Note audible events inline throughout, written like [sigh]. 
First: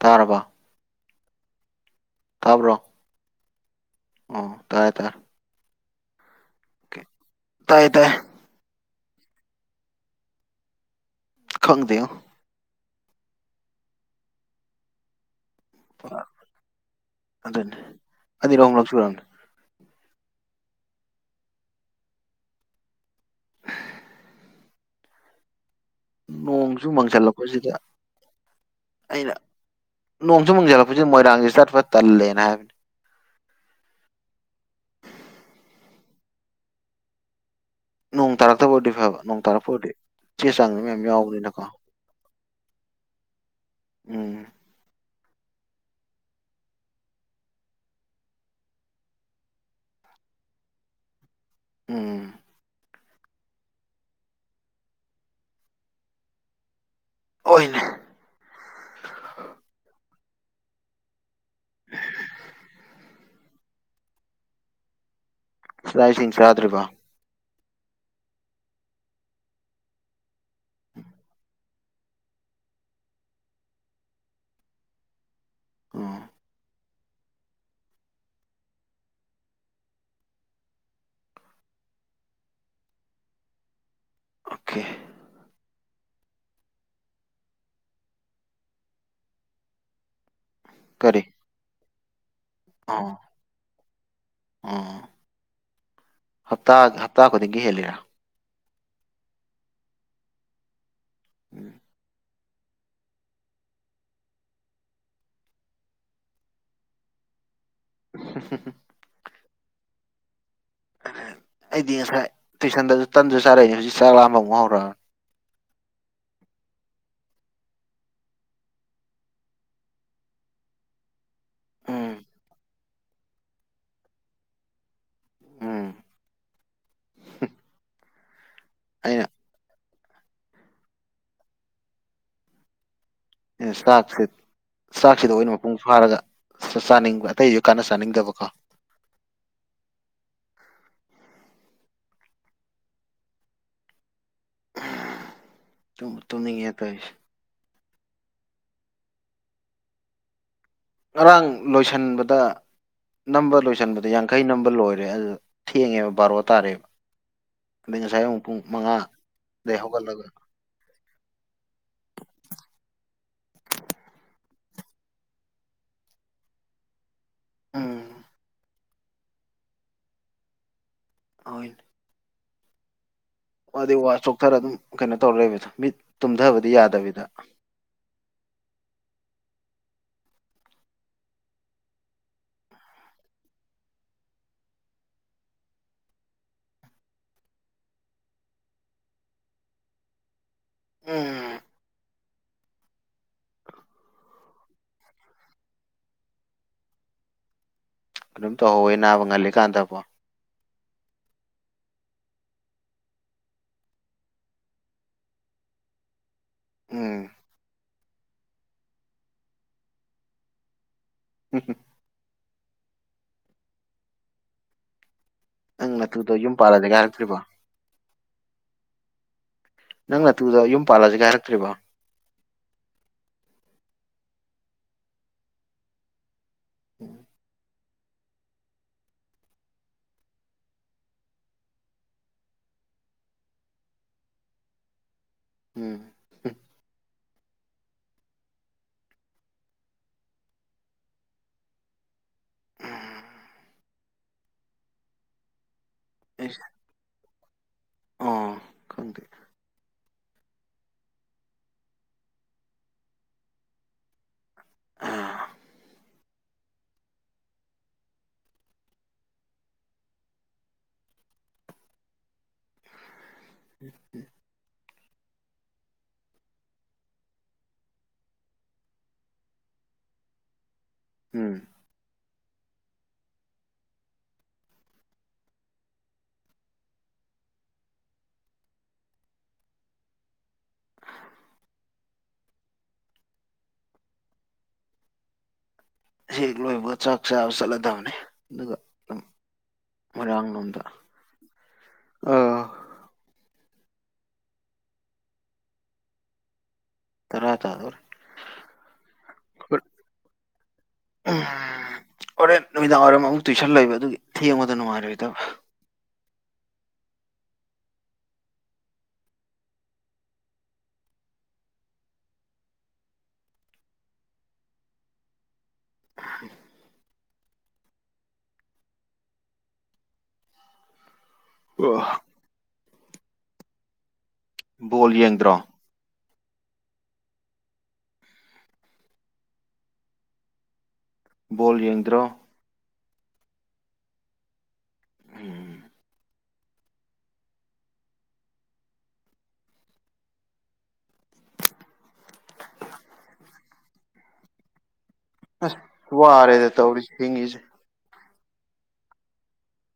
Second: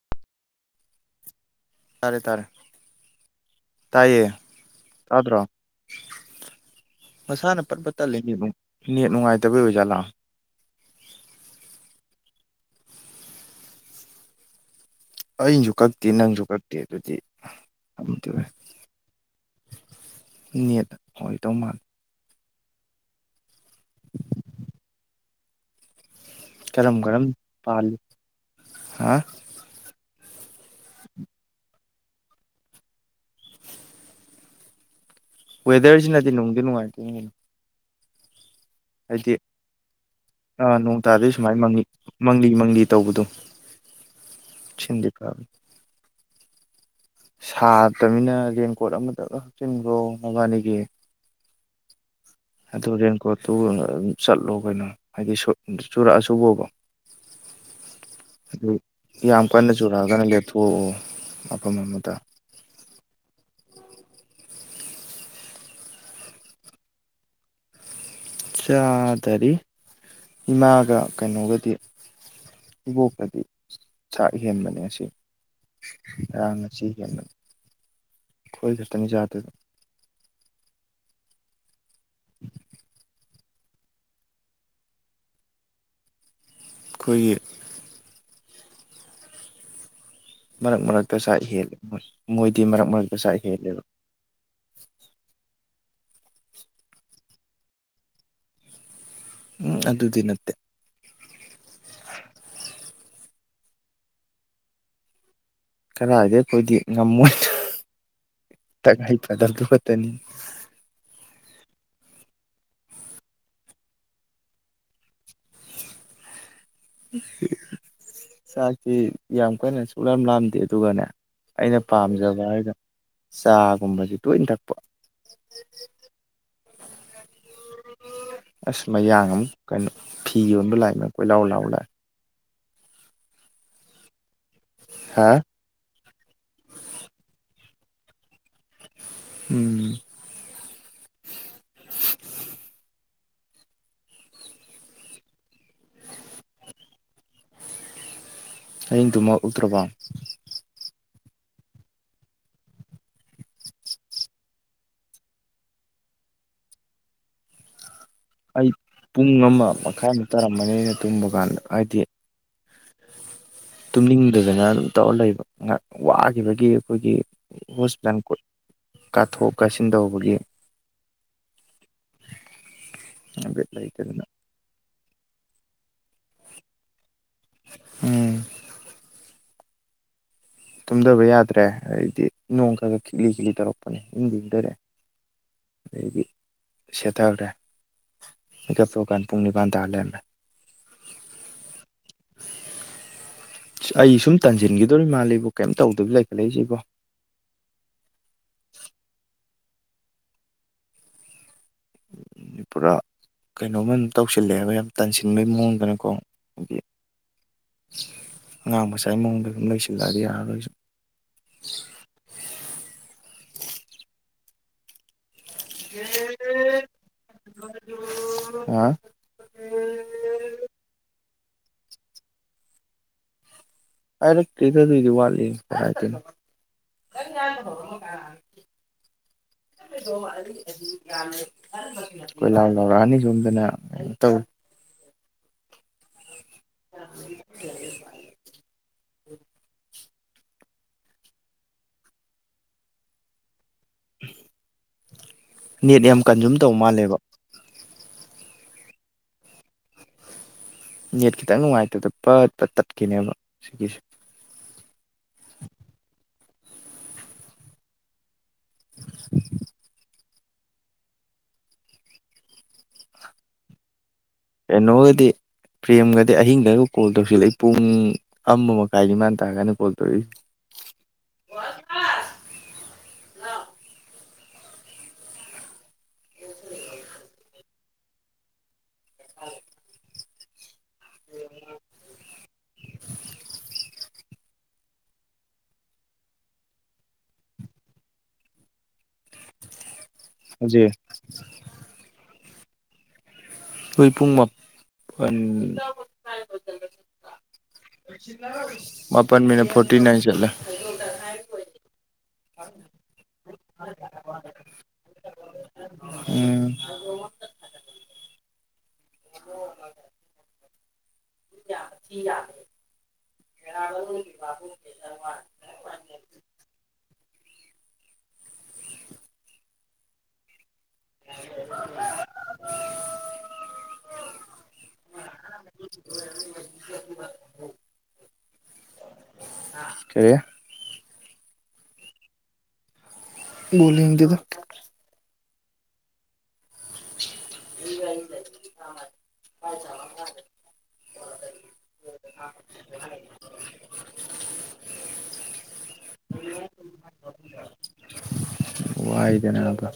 ꯇꯥꯔꯔꯕ ꯇꯔꯦ ꯇꯔꯦ ꯇꯥꯏꯌꯦ ꯑꯣ ꯇꯥꯔꯦ ꯇꯥꯔꯦ ꯆ꯭ꯔꯣ ꯑꯣꯀꯦ ꯃꯁꯥꯅ ꯇꯥꯏ ꯄꯠꯄ ꯇꯥꯏ ꯇꯠꯂꯤ ꯅꯦꯠ ꯅꯨꯡꯉꯥꯏꯇꯕꯒꯤ ꯑꯣꯖꯥꯠꯂꯥꯑꯣ ꯈꯪꯗꯌꯣ ꯑꯩꯩꯅꯁꯨ ꯀꯛꯇꯦ ꯅꯪꯁꯨ ꯀꯛꯇꯦ ꯑꯗꯨꯗꯤꯗꯤ ꯑꯗꯨꯅꯤ ꯑꯣꯏ ꯑꯅꯤꯔꯛ ꯑꯍꯨꯝꯂꯛ ꯁꯨꯔꯝꯅꯤ ꯃꯤ ꯍꯣꯏ ꯇꯣ ꯃꯥꯜ [inaudible] ꯅꯣꯡꯁꯨ ꯀꯔꯝ ꯀꯔꯝ ꯃꯪꯁꯤꯜꯂꯛꯄꯁꯤꯗ ꯄꯥꯜꯂꯤ ꯍꯥ ꯑꯩꯅ ꯅꯣꯡꯁꯨ ꯃꯨꯁꯤꯜꯂꯛꯄꯁꯤꯗ ꯃꯣꯏꯔꯥꯡꯁꯤ ꯆꯠꯄ ꯇꯜꯂꯦꯅ ꯍꯥꯏꯕꯅꯤ ꯋꯦꯗꯔꯁꯤꯅꯗꯤ ꯅꯨꯡꯗꯤ ꯅꯨꯡꯉꯥꯏꯇꯦꯅꯦ ꯅꯣꯡ ꯇꯥꯔꯛꯇꯕ ꯑꯣꯏꯔꯗꯤ ꯐꯕ ꯅꯣꯡ ꯇꯥꯔꯛꯄ ꯑꯣꯏꯔꯗꯤ ꯆꯦ ꯑ ꯆꯥꯡꯅꯤ ꯅꯣꯡ ꯃꯌꯥꯝ ꯇꯥꯗꯣꯏ ꯁꯨꯃꯥꯏꯅ ꯌꯥꯎꯕꯅꯤꯅꯀꯣ ꯃꯪꯂꯤ ꯃꯪꯂꯤ ꯃꯪꯂꯤ ꯇꯧꯕꯗꯨꯣ ꯎꯝ ꯑ ꯁꯥꯇꯅꯤꯅ ꯔꯦꯟꯀꯣꯠ ꯑꯃꯇ ꯍꯥꯞꯆꯤꯟꯈ꯭ꯔꯣ ꯃꯕꯥꯅꯤꯒꯤ ꯎꯝ ꯑꯗꯨ ꯔꯦꯟꯀꯣꯠꯇꯨ ꯆꯠꯂꯣ ꯀꯩꯅꯣ ꯍꯥꯏꯗꯤ ꯆꯨꯔꯛꯑꯁꯨꯕꯣꯕ ꯍꯣꯏꯅꯦ ꯑꯃ ꯀꯟꯅ ꯆꯨꯔ ꯑꯅ ꯂꯦꯊꯑꯣ ꯑꯄ ꯃꯃꯇ ꯁꯗꯥꯥꯏꯁꯤꯡ ꯆꯔꯥꯗ꯭ꯔꯤꯕ ꯆꯥꯗꯔꯤ ꯏꯃꯥꯒ ꯀꯩꯅꯣꯒꯗꯤ ꯏꯕꯣꯛꯇꯗꯤ ꯆꯥꯛ ꯍꯦꯟꯕꯅꯤ ꯑꯁꯤ ꯎꯝ ꯉꯔꯥꯡ ꯑꯁꯤ ꯀ ꯆꯠꯇꯔꯅꯤ ꯆꯗꯗ [inaudible] ꯑꯣꯀꯦ ꯑꯩꯈꯣꯏꯒꯤ ꯃꯔꯛ ꯃꯔꯛꯇ ꯀꯔꯤ ꯆꯥꯛ ꯍꯦꯜꯂꯦ ꯃꯣꯏꯗꯤ ꯃꯔꯛ ꯑꯣ ꯃꯔꯛꯇ ꯆꯥꯛ ꯍꯦꯜꯂꯦꯕ ꯑꯣ ꯍꯞꯇꯥ ꯍꯞꯇꯥ ꯈꯨꯗꯤꯡꯒꯤ ꯍꯦꯜꯂꯤꯔꯥ ꯎꯝ ꯑꯗꯨꯗꯤ ꯅꯠꯇꯦ ꯎꯝ ꯀꯔꯗꯤ ꯑꯩꯈꯣꯏꯗꯤ ꯉꯝꯃꯣꯏ [inaudible] ꯀꯗꯔꯗꯨ ꯈꯠꯇꯅꯤ ꯑꯩꯗꯤ ꯉꯁꯥꯏ ꯇꯨꯏꯁꯟꯗꯁꯨ ꯇꯟꯁꯨ ꯆꯥꯔꯛꯏꯅꯦ ꯍꯧꯖꯤꯛ ꯆꯥꯛ ꯂꯥꯛꯑꯝꯕ ꯑꯃꯨꯛ ꯍꯧꯔ ꯎ ꯆꯥꯛꯁꯤ ꯌꯥꯝ ꯀꯟꯅ ꯁꯨꯂꯝ ꯂꯥꯝꯗꯦ ꯑꯗꯨꯒꯅꯦ ꯑꯩꯅ ꯎꯝ ꯄꯥꯝꯖꯕ ꯍꯥꯏꯗ ꯆꯥꯒꯨꯝꯕꯁ ꯇꯣꯏꯅ ꯊꯛꯄ ꯎꯝ ꯎ ꯑꯁ ꯃꯌꯥꯡ ꯑꯃꯨꯛ ꯀꯩꯅꯣ ꯐꯤ ꯌꯣꯟꯕ ꯂꯥꯛꯏꯅ ꯀꯣꯏ ꯂꯥꯎ ꯂꯥꯎ ꯂꯥꯛꯑ ꯆꯥꯛꯁ ꯍꯥ ꯆꯥꯛꯁꯤꯗ ꯑꯣꯏꯅ ꯃꯄꯨꯡ ꯐꯥꯔꯒ ꯆꯥꯅꯤꯡꯕ ꯑꯇꯩꯁꯨ ꯀꯥꯟꯅ ꯁꯥꯅꯤꯡꯗꯕꯀꯣ ꯎꯝ ꯇꯅꯤ ꯌꯦ ꯇꯁ ꯑꯌꯦ ꯇꯨꯝꯃ ꯎꯛꯇ꯭ꯔꯔꯕ ꯉꯔꯥꯡ ꯂꯣꯏꯁꯤꯟꯕꯗ ꯅꯝꯕ ꯂꯣꯏꯁꯤꯟꯕꯗ ꯌꯥꯡꯈꯩ ꯅꯝꯕ ꯂꯣꯏꯔꯦ ꯑꯗꯨ ꯊꯦꯡꯉꯦꯕ ꯕꯥꯔꯣ ꯇꯥꯔꯦꯕ ꯑꯗꯩ ꯉꯁꯥꯏ ꯑꯃꯨꯛ ꯄꯨꯡ ꯑꯩ ꯃꯉꯥꯗꯩ ꯄꯨꯡ ꯑꯃ ꯍꯧꯒꯠꯂꯒ ꯃꯈꯥꯏꯃꯨꯛ ꯇꯥꯔꯝꯃꯅꯤ ꯑꯩꯅ ꯇꯨꯝꯕ ꯀꯥꯟꯗ ꯍꯥꯏꯗꯤ ꯇꯨꯝꯅꯤꯡꯗꯗꯅ ꯑꯗꯨꯝ ꯇꯧꯔ ꯂꯩꯕ ꯉ ꯋꯥꯈꯤꯕꯒꯤ ꯑꯩꯈꯣꯏꯒꯤ ꯎꯝ ꯍꯣꯁꯄꯤꯇꯥꯜ ꯀꯥꯊꯣꯛ ꯀꯥꯁꯤꯟ ꯇꯧꯕꯒꯤ ꯑꯣꯏ ꯕꯤꯠ ꯃꯥꯗꯤꯩ ꯋꯥ ꯂꯩꯇꯗꯅ ꯆꯣꯛꯊꯔ ꯑꯗꯨꯝ ꯀꯩꯅꯣ ꯇꯧꯔ ꯂꯩꯕꯗꯣ ꯃꯤꯠ ꯇꯨꯝꯊꯕꯗꯤ ꯌꯥꯗꯕꯤꯗ ꯎꯝ ꯇꯨꯝꯊꯕ ꯌꯥꯗ꯭ꯔꯦ ꯍꯥꯏꯗꯤ ꯅꯣꯡ ꯈꯒ ꯈꯤꯛꯂꯤ ꯈꯤꯛꯂꯤ ꯇꯧꯔꯛꯄꯅꯦ ꯌꯨꯝꯗꯤꯗꯔꯑꯦ ꯑꯗꯒꯤ ꯁꯦꯊꯔꯦ ꯏ ꯊꯣꯛ ꯀꯥꯟ ꯄꯨꯡꯅꯤꯄꯥꯥꯟ ꯇꯥꯂꯦꯃꯦ ꯎꯝ ꯑꯩ ꯁꯨꯝ ꯇꯟꯁꯤꯟꯒꯗꯣ ꯃꯥꯜꯂꯤꯕꯣ ꯀꯩꯝꯇ ꯇꯧꯗꯕ ꯂꯩꯈꯠꯂꯛꯏꯁꯤꯕꯣ ꯑꯗꯨꯝ ꯇꯧꯍꯧꯋꯦ ꯅꯥꯕ ꯉꯜꯂꯤ ꯀꯥꯟꯗꯕꯣ ꯄꯨꯔꯥ ꯀꯩꯅꯣꯝꯃ ꯑꯗꯨꯝ ꯇꯧꯁꯤꯜꯂꯛꯑꯦꯕ ꯌꯥꯝ ꯇꯥꯟꯁꯤꯟꯕꯒꯤ ꯃꯑꯣꯡꯗꯅꯀꯣ ꯍꯥꯏꯗꯤ ꯎꯝ ꯑꯉꯥꯡ ꯃꯁꯥꯏꯒꯤ ꯃꯑꯣꯡꯗ ꯑꯗꯨꯝ ꯂꯩꯣꯏꯁꯤꯜꯂꯛꯑꯗꯤ ꯌꯥꯔꯔꯣꯏꯁꯨ ꯍꯝ ꯍꯝ ꯅꯪ ꯅꯨꯗꯣ ꯌꯨꯝ ꯄꯥꯜꯂꯗ ꯀꯥꯏꯔꯛꯇ꯭ꯔꯤꯕꯣ ꯑ [unintelligible] [inaudible] ꯀ꯭ꯔꯤꯚꯥ ꯑꯩꯅ ꯀꯗ ꯑꯗꯨꯗꯤ ꯋꯥꯠꯅ ꯎꯝ [unintelligible] [inaudible] ꯣꯏ ꯂꯥꯎ ꯂꯥꯎꯔꯑꯅꯤ ꯁꯣꯝꯗꯅ ꯇꯧ ꯎꯝ [unintelligible] [inaudible] ꯅꯦꯠ ꯌꯥꯝ ꯀꯟꯖꯨꯝ ꯇꯧ ꯃꯥꯜꯂꯦꯕ ꯑꯥ ꯈꯗ ꯅꯦꯠ ꯈꯤꯇꯪ ꯅꯨꯡꯉꯥꯏꯇꯗ ꯄꯠꯄ ꯇꯠꯈꯤꯅꯦꯕ ꯁꯤꯒꯤꯁꯦ ꯑ [unintelligible] [inaudible] [unintelligible] [inaudible] ꯎꯝ ꯎꯝ [unintelligible] [inaudible] ꯩꯅꯣꯗꯤ ꯄ꯭ꯔꯦꯝꯒꯗꯤ ꯑꯍꯤꯡꯗ ꯀꯣꯜ ꯇꯧꯁꯤꯜꯂꯛꯏ ꯄꯨꯡ ꯑꯃ ꯃꯈꯥꯏꯅꯤ ꯃꯥꯟ ꯇꯥꯔꯒꯥꯟꯗ ꯀꯣꯜ ꯇꯧꯔꯛꯏꯁꯦ ꯎꯝ ꯍ [unintelligible] [inaudible] ꯍꯦꯛ ꯂꯣꯏꯕ ꯆꯥꯛ ꯆꯥꯕ ꯆꯠꯂꯗꯕꯅꯤ ꯑꯗꯨꯒ ꯑꯗꯨꯝ ꯖꯤ ꯑꯥ ꯑꯩꯈꯣꯏ ꯄꯨꯡ ꯃꯥꯄ ꯇꯔ ꯇꯗꯔ ꯃꯥꯄꯟ ꯃꯤꯅꯠ ꯐꯣꯔꯇꯤ ꯅꯥꯏꯟ ꯆꯠꯂꯦ ꯑ [unintelligible] [inaudible] ꯍꯣꯔꯦꯟ ꯅꯨꯃꯤꯗꯥꯡ ꯋꯥꯏꯔꯝ ꯑꯃꯨꯛ ꯇꯨꯏꯁꯜꯂꯛꯏꯕ ꯑꯗꯨꯒꯤ ꯊꯦꯡꯉꯗ ꯅꯨꯡꯉꯥꯏꯔꯣꯏꯗꯕ ꯎꯝ ꯌꯥ ꯦ ꯁꯔꯃ [unintelligible] [inaudible] ꯋꯥ [unintelligible] [inaudible] ꯕꯣꯜ ꯌꯦꯡꯗ꯭ꯔꯥ ꯑꯦ [unintelligible] [inaudible] ꯕꯣꯜ ꯌꯦꯡꯗ꯭ꯔꯣ ꯎꯅꯤꯡꯗꯦꯗ꯫ ꯎꯝ [unintelligible] [unintelligible] ꯑ ꯋꯥꯔꯦꯗ ꯇꯧꯔꯤꯁ ꯊꯦꯡꯒꯤꯁꯦ꯫ ꯋꯥꯏꯗ ꯅꯥꯕ꯫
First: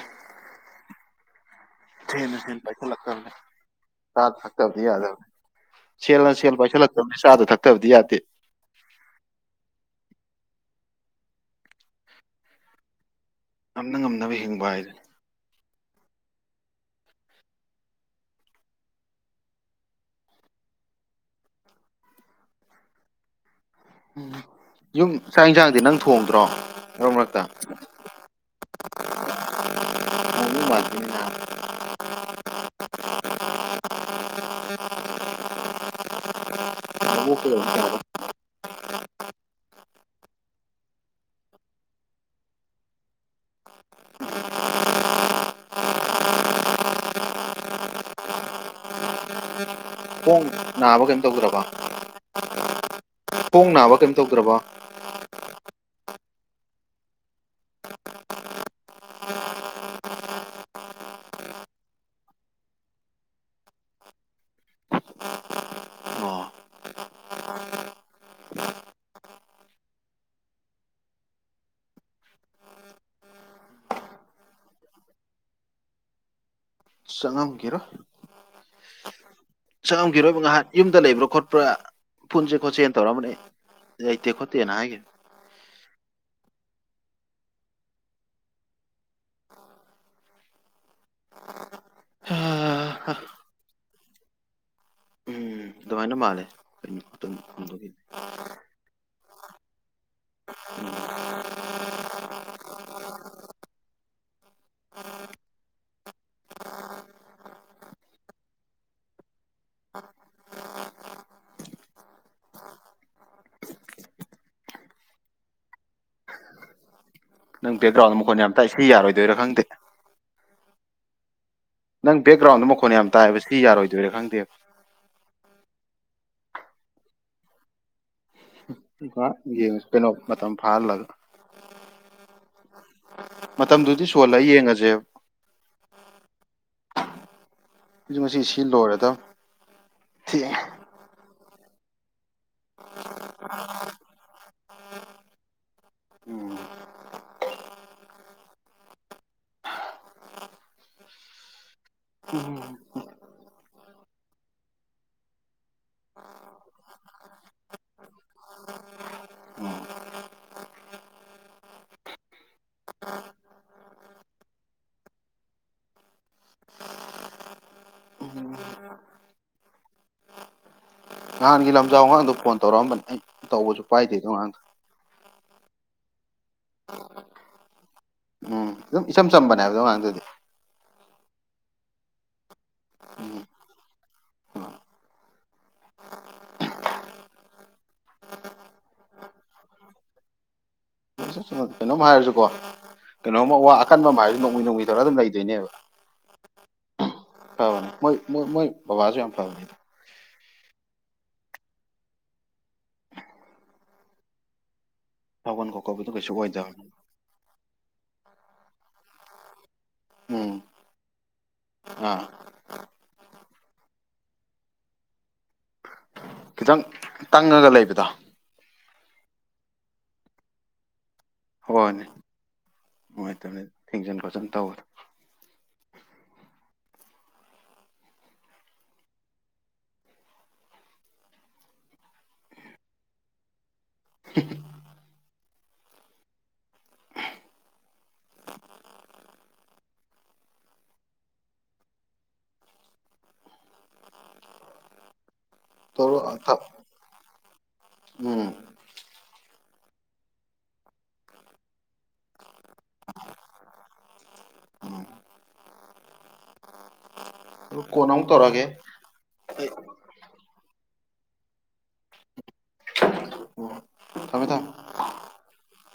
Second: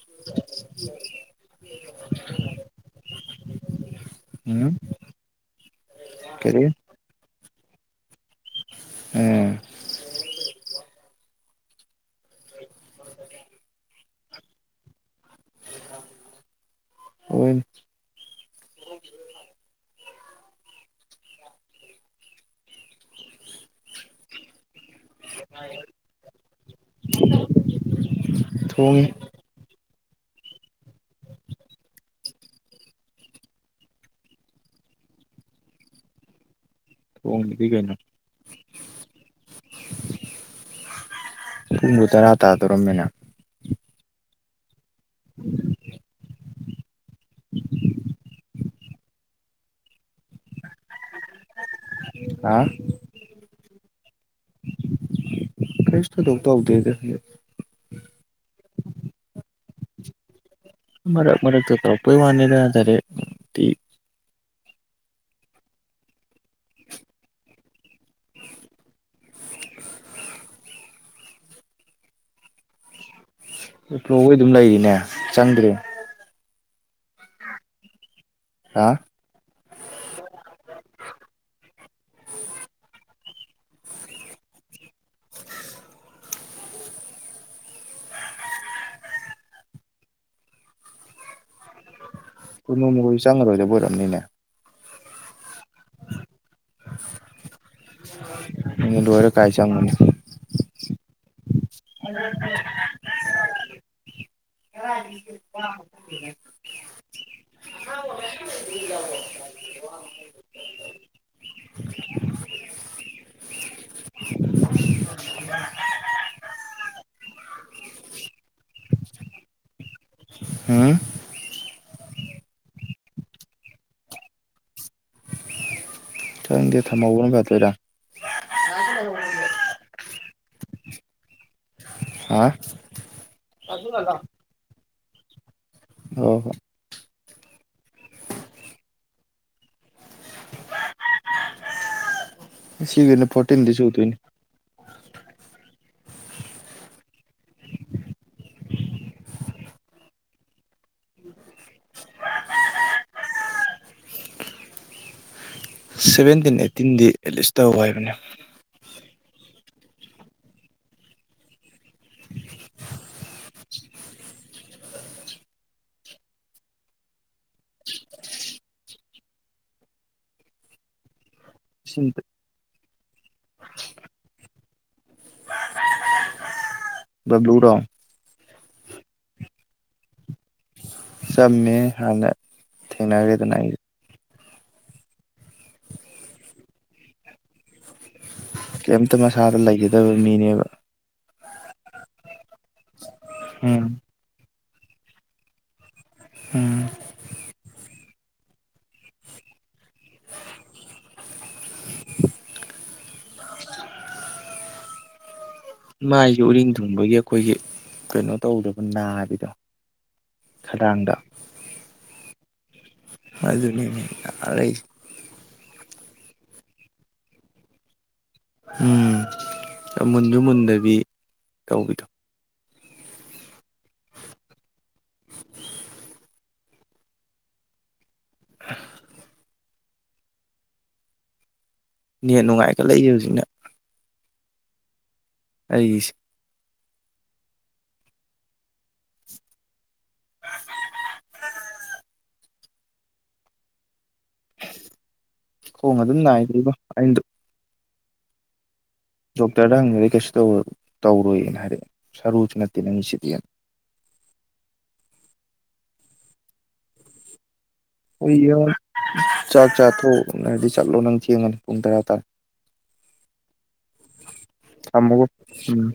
[unintelligible] ꯊꯦꯅ ꯍꯦꯅ ꯄꯩꯈꯜꯂꯛꯇꯕꯅꯤ꯫ ꯁꯥꯠ ꯎꯝ ꯐꯛꯇꯕꯗꯤ ꯌꯥꯗꯕꯅꯤ꯫ ꯁꯦꯜꯅ ꯁꯦꯜ ꯀꯔꯤ ꯄꯥꯏꯁꯜꯂꯛꯇꯕꯅꯤ ꯆꯥꯗ ꯊꯛꯇꯕꯗꯤ ꯌꯥꯗꯦ꯫ ꯎꯝ ꯉꯝꯅ ꯉꯝꯅꯕ ꯍꯤꯡꯕ ꯍꯥꯏꯗꯨꯅꯤ꯫ ꯍꫭꯏꯅꯦ꯫ ꯎꯝ ꯌꯨꯝ ꯆꯥꯛ ꯌꯦꯟꯁꯥꯡꯗꯤ ꯅꯪ ꯊꯣꯡꯗ꯭ꯔꯣ ꯃꯔꯛ ꯃꯔꯛꯇ꯫ ꯊꯣꯡꯉꯤ [unintelligible] ꯊꫭꯡꯗ꯭ꯔꯗꯤ ꯀꯩꯅꯣ꯫ ꯂꯣꯛꯇ [unintelligible] ꯄꯨꯡꯕꯨ ꯇꯔꯥ ꯇꯥ ꯗꫭꯔꯝꯃꯦꯅ꯫ [unintelligible] [unintelligible] ꯅꯥꯕꯨ ꯀꯩꯝ ꯇꯧꯗ꯭ꯔꯕꫭ꯫ ꯑꯥ ꯈꯣꯡ ꯅꯥꯕ ꯀꯩꯝ ꯇꯧꯗ꯭ꯔꯕ꯫ ꯀꯩꯁꯨ ꯊꯧꯗꯣꯛ ꯇꯧꯗꯦꯗ꯫ ꯃꯔꯛ ꯃꯔꯛꯇ ꯋꯥꯅꯤ ꯅꯠꯇ꯭ꯔꯗꯤ ꯏ ꯑꯣ ꯄ꯭ꯂꯣꯒꯩ ꯑꯗꯨꯝ ꯂꯩꯔꯤꯅꯦ ꯆꯪꯗ꯭ꯔꯤ꯫ ꯆꯪꯑꯝꯈꯤꯔꫭꯏ꯫ ꯍꯥ ꯆꯪꯉꯝꯈꯤꯔꯣꯏꯕ ꯉꯍꯥꯛ ꯌꯨꯝꯗ ꯂꯩꯕ꯭ꯔꯥ ꯈꯣꯠꯄ꯭ꯔꯥ ꯄꯨꯟꯁꯦ ꯈꯣꯠꯁꯦꯅ ꯇꯧꯔꯛꯝꯕꯅꯦ꯫ ꯥꯂꯩꯇꯦ ꯈꯣꯠꯇꯦꯅ ꯍꯥꯏꯈꯤꯕꯅꯤ꯫ ꯀꯨ ꯅꯨꯡꯃꯣꯏ ꯆꯪꯉꯔꯣꯏꯗꯕ ꯑꯣꯏꯔꯝꯅꯤꯅꯦ꯫ ꯎꯝ ꯑꯗꯨꯃꯥꯏꯅ ꯃꯥꯂꯦ꯫ [inaudible] ꯇꯥꯏ ꯆꯪꯕꯅꯤ꯫ [unintelligible] [unintelligible] [unintelligible] [unintelligible] [unintelligible] ꯅꯪ ꯕꯦꯛꯒ꯭ꯔꯥꯎꯟꯗ ꯃꯈꯣꯟꯅ ꯌꯥꯝ ꯇꯥꯏꯏ ꯁꯤ ꯌꯥꯔꯣꯏꯗꫭꯏꯔ ꯈꯪꯗꯦ꯫ ꯎꯝ ꯅꯪ ꯕꯦꯛꯒ꯭ꯔꯥꯎꯟꯗꫭ ꯃꯈꯣꯟ ꯌꯥꯝ ꯇꯥꯏꯑꯦꯕ ꯁꯤꯗꯤ ꯌꯥꯔꯣꯏꯗꯣꯏꯔꯥ ꯈꯪꯗꯦꯕ꯫ ꯈꯪꯗꯦ ꯊꯝꯍꯧꯕꯅ ꯐꯗꯣꯏꯔꯥ꯫ ꯉꯍꯥꯛ ꯌꯦꯡꯑꯁꯤ ꯀꯩꯅꯣ ꯃꯇꯝ ꯐꯥꯍꯜꯂꯒ꯫ ꯍꯥ ꯃꯇꯝꯗꯨꯗꯤ ꯁꯨꯍꯜꯂ ꯌꯦꯡꯉꯁꯦꯕ꯫ ꯑꯣ ꯍꯣ꯫ ꯑꯩꯖꯨ ꯉꯁꯤ ꯁꯤ ꯂꯣꯏꯔꯗꯕꯅꯦ꯫ ꯁꯦ ꯁꯤꯒꯅꯦ ꯐꫭꯔꯇꯤꯟꯗꯤ ꯁꯨꯗꫭꯏꯅꯦ꯫ ꯎꯝ ꯎꯝ ꯁꯚꯦꯟꯇꯤꯟ ꯑꯩꯠꯇꯤꯟꯗꯤ ꯑꯦꯠꯂꯤꯁ ꯇꯧ ꯍꯥꯏꯕꯅꯦ ꯎꯝ ꯎꯝ ꯅꯍꯥꯟꯒꯤ ꯂꯝꯖꯥꯎ ꯋꯥꯉꯥꯡꯗꯣ ꯐꯣꯟ ꯇꯧꯔꯛꯑꯝꯕꯅꯤ ꯑꯩ ꯇꯧꯕꯁꯨ ꯄꯥꯏꯗꯦꯗꯣ ꯑꯉꯥꯡꯗ ꯕ꯭ꯂꯨꯔꯣ ꯎꯝ ꯑꯗꯨꯝ ꯏꯆꯝ ꯆꯝꯕꯅꯦ ꯍꯥꯏꯕꯗꯣ ꯃꯉꯥꯟꯗꯨꯗꯤ ꯆꯃꯦ ꯍꯥꯟꯅ ꯊꯦꯡꯅꯈ꯭ꯔꯦꯗꯅ ꯑꯩꯁ ꯀꯩꯝꯇ ꯃꯁꯥꯗ ꯂꯩꯒꯗꯕ ꯃꯤꯅꯦꯕ ꯀꯩꯅꯣꯝ ꯍꯥꯏꯔꯁꯨ ꯀꯣ ꯀꯩꯅꯣꯝꯃ ꯋꯥ ꯎꯝ ꯑꯀꯟꯕ ꯑꯃ ꯍꯥꯏꯔꯁꯨ ꯅꯣꯡꯃ ꯅꯣꯡꯃ ꯊꯧꯔ ꯑꯗꯨꯝ ꯂꯩꯗꯣꯏꯅꯦꯕ ꯎꯝ ꯐꯔꯅꯦꯣꯏ ꯃꯣꯏ ꯕꯕꯥꯁꯨ ꯌꯥꯝ ꯐꯔ ꯁꯥꯎꯒꯟ ꯈꯣꯠꯀꯕꯗꯣ ꯀꯩꯁꯨ ꯃꯥꯏꯒꯤ ꯎꯔꯤꯡ ꯑꯣꯏꯗꯕꯅꯤ ꯊꯣꯡꯕꯒꯤ ꯑꯩꯈꯣꯏꯒꯤ ꯀꯩꯅꯣ ꯇꯧꯗꯕꯅ ꯍꯥꯏꯕꯗꯣ ꯎꯝ ꯈꯗꯥꯥꯡꯗ ꯑꯥ ꯑꯗꯨ ꯑꯗꯨꯅꯤ ꯑꯣꯏ ꯈꯤꯇꯪ ꯇꯪꯉꯒ ꯂꯩꯕꯗꯣ ꯎꯝ ꯃꯨꯟꯁꯨ ꯃꯨꯟꯗꯕꯤ ꯇꯧꯕꯤꯗꯣ ꯍꯣꯏꯅꯦ ꯐꯤꯖꯟ ꯈꯣꯖꯟ ꯇꯧꯋꯔꯦ [unintelligible] [inaudible] ꯅꯦ ꯅꯨꯡꯉꯥꯏꯒ ꯂꯩꯌꯦ ꯍꯧꯖꯤꯛꯅ ꯑꯩꯁ ꯈꯣꯡ ꯇꯧꯔꯣ ꯑꯗꯨꯝ ꯅꯥꯏꯗꯕ ꯑꯩꯅꯗꯣ ꯎꯝ ꯗꯣꯛꯇꯔꯗ ꯍꯪꯕꯗꯤꯦ ꯀꯩꯁꯨ ꯇꯧꯔꯣꯏꯅ ꯍꯥꯏꯔꯛꯑꯦ ꯁꯔꯨꯁꯨ ꯅꯠꯇꯦ ꯅꯪꯒꯤꯁꯤꯗꯤ ꯎꯝ ꯀꯣꯟꯅ ꯑꯃ ꯍꯣꯏ ꯇꯧꯔꯒꯦ ꯌꯦꯡꯉꯣ ꯆꯥꯛ ꯆꯥꯊꯣꯛꯅ ꯍꯥꯏꯔꯗꯤ ꯆꯠꯂꯣ ꯅꯪ ꯊꯦꯡꯉꯅꯤ ꯄꯨꯡ ꯇꯔꯥ ꯇꯔꯦ ꯊꯝꯃꯦ ꯊꯝꯃꯦ ꯊꯃꯕꯨꯣ ꯎꯝ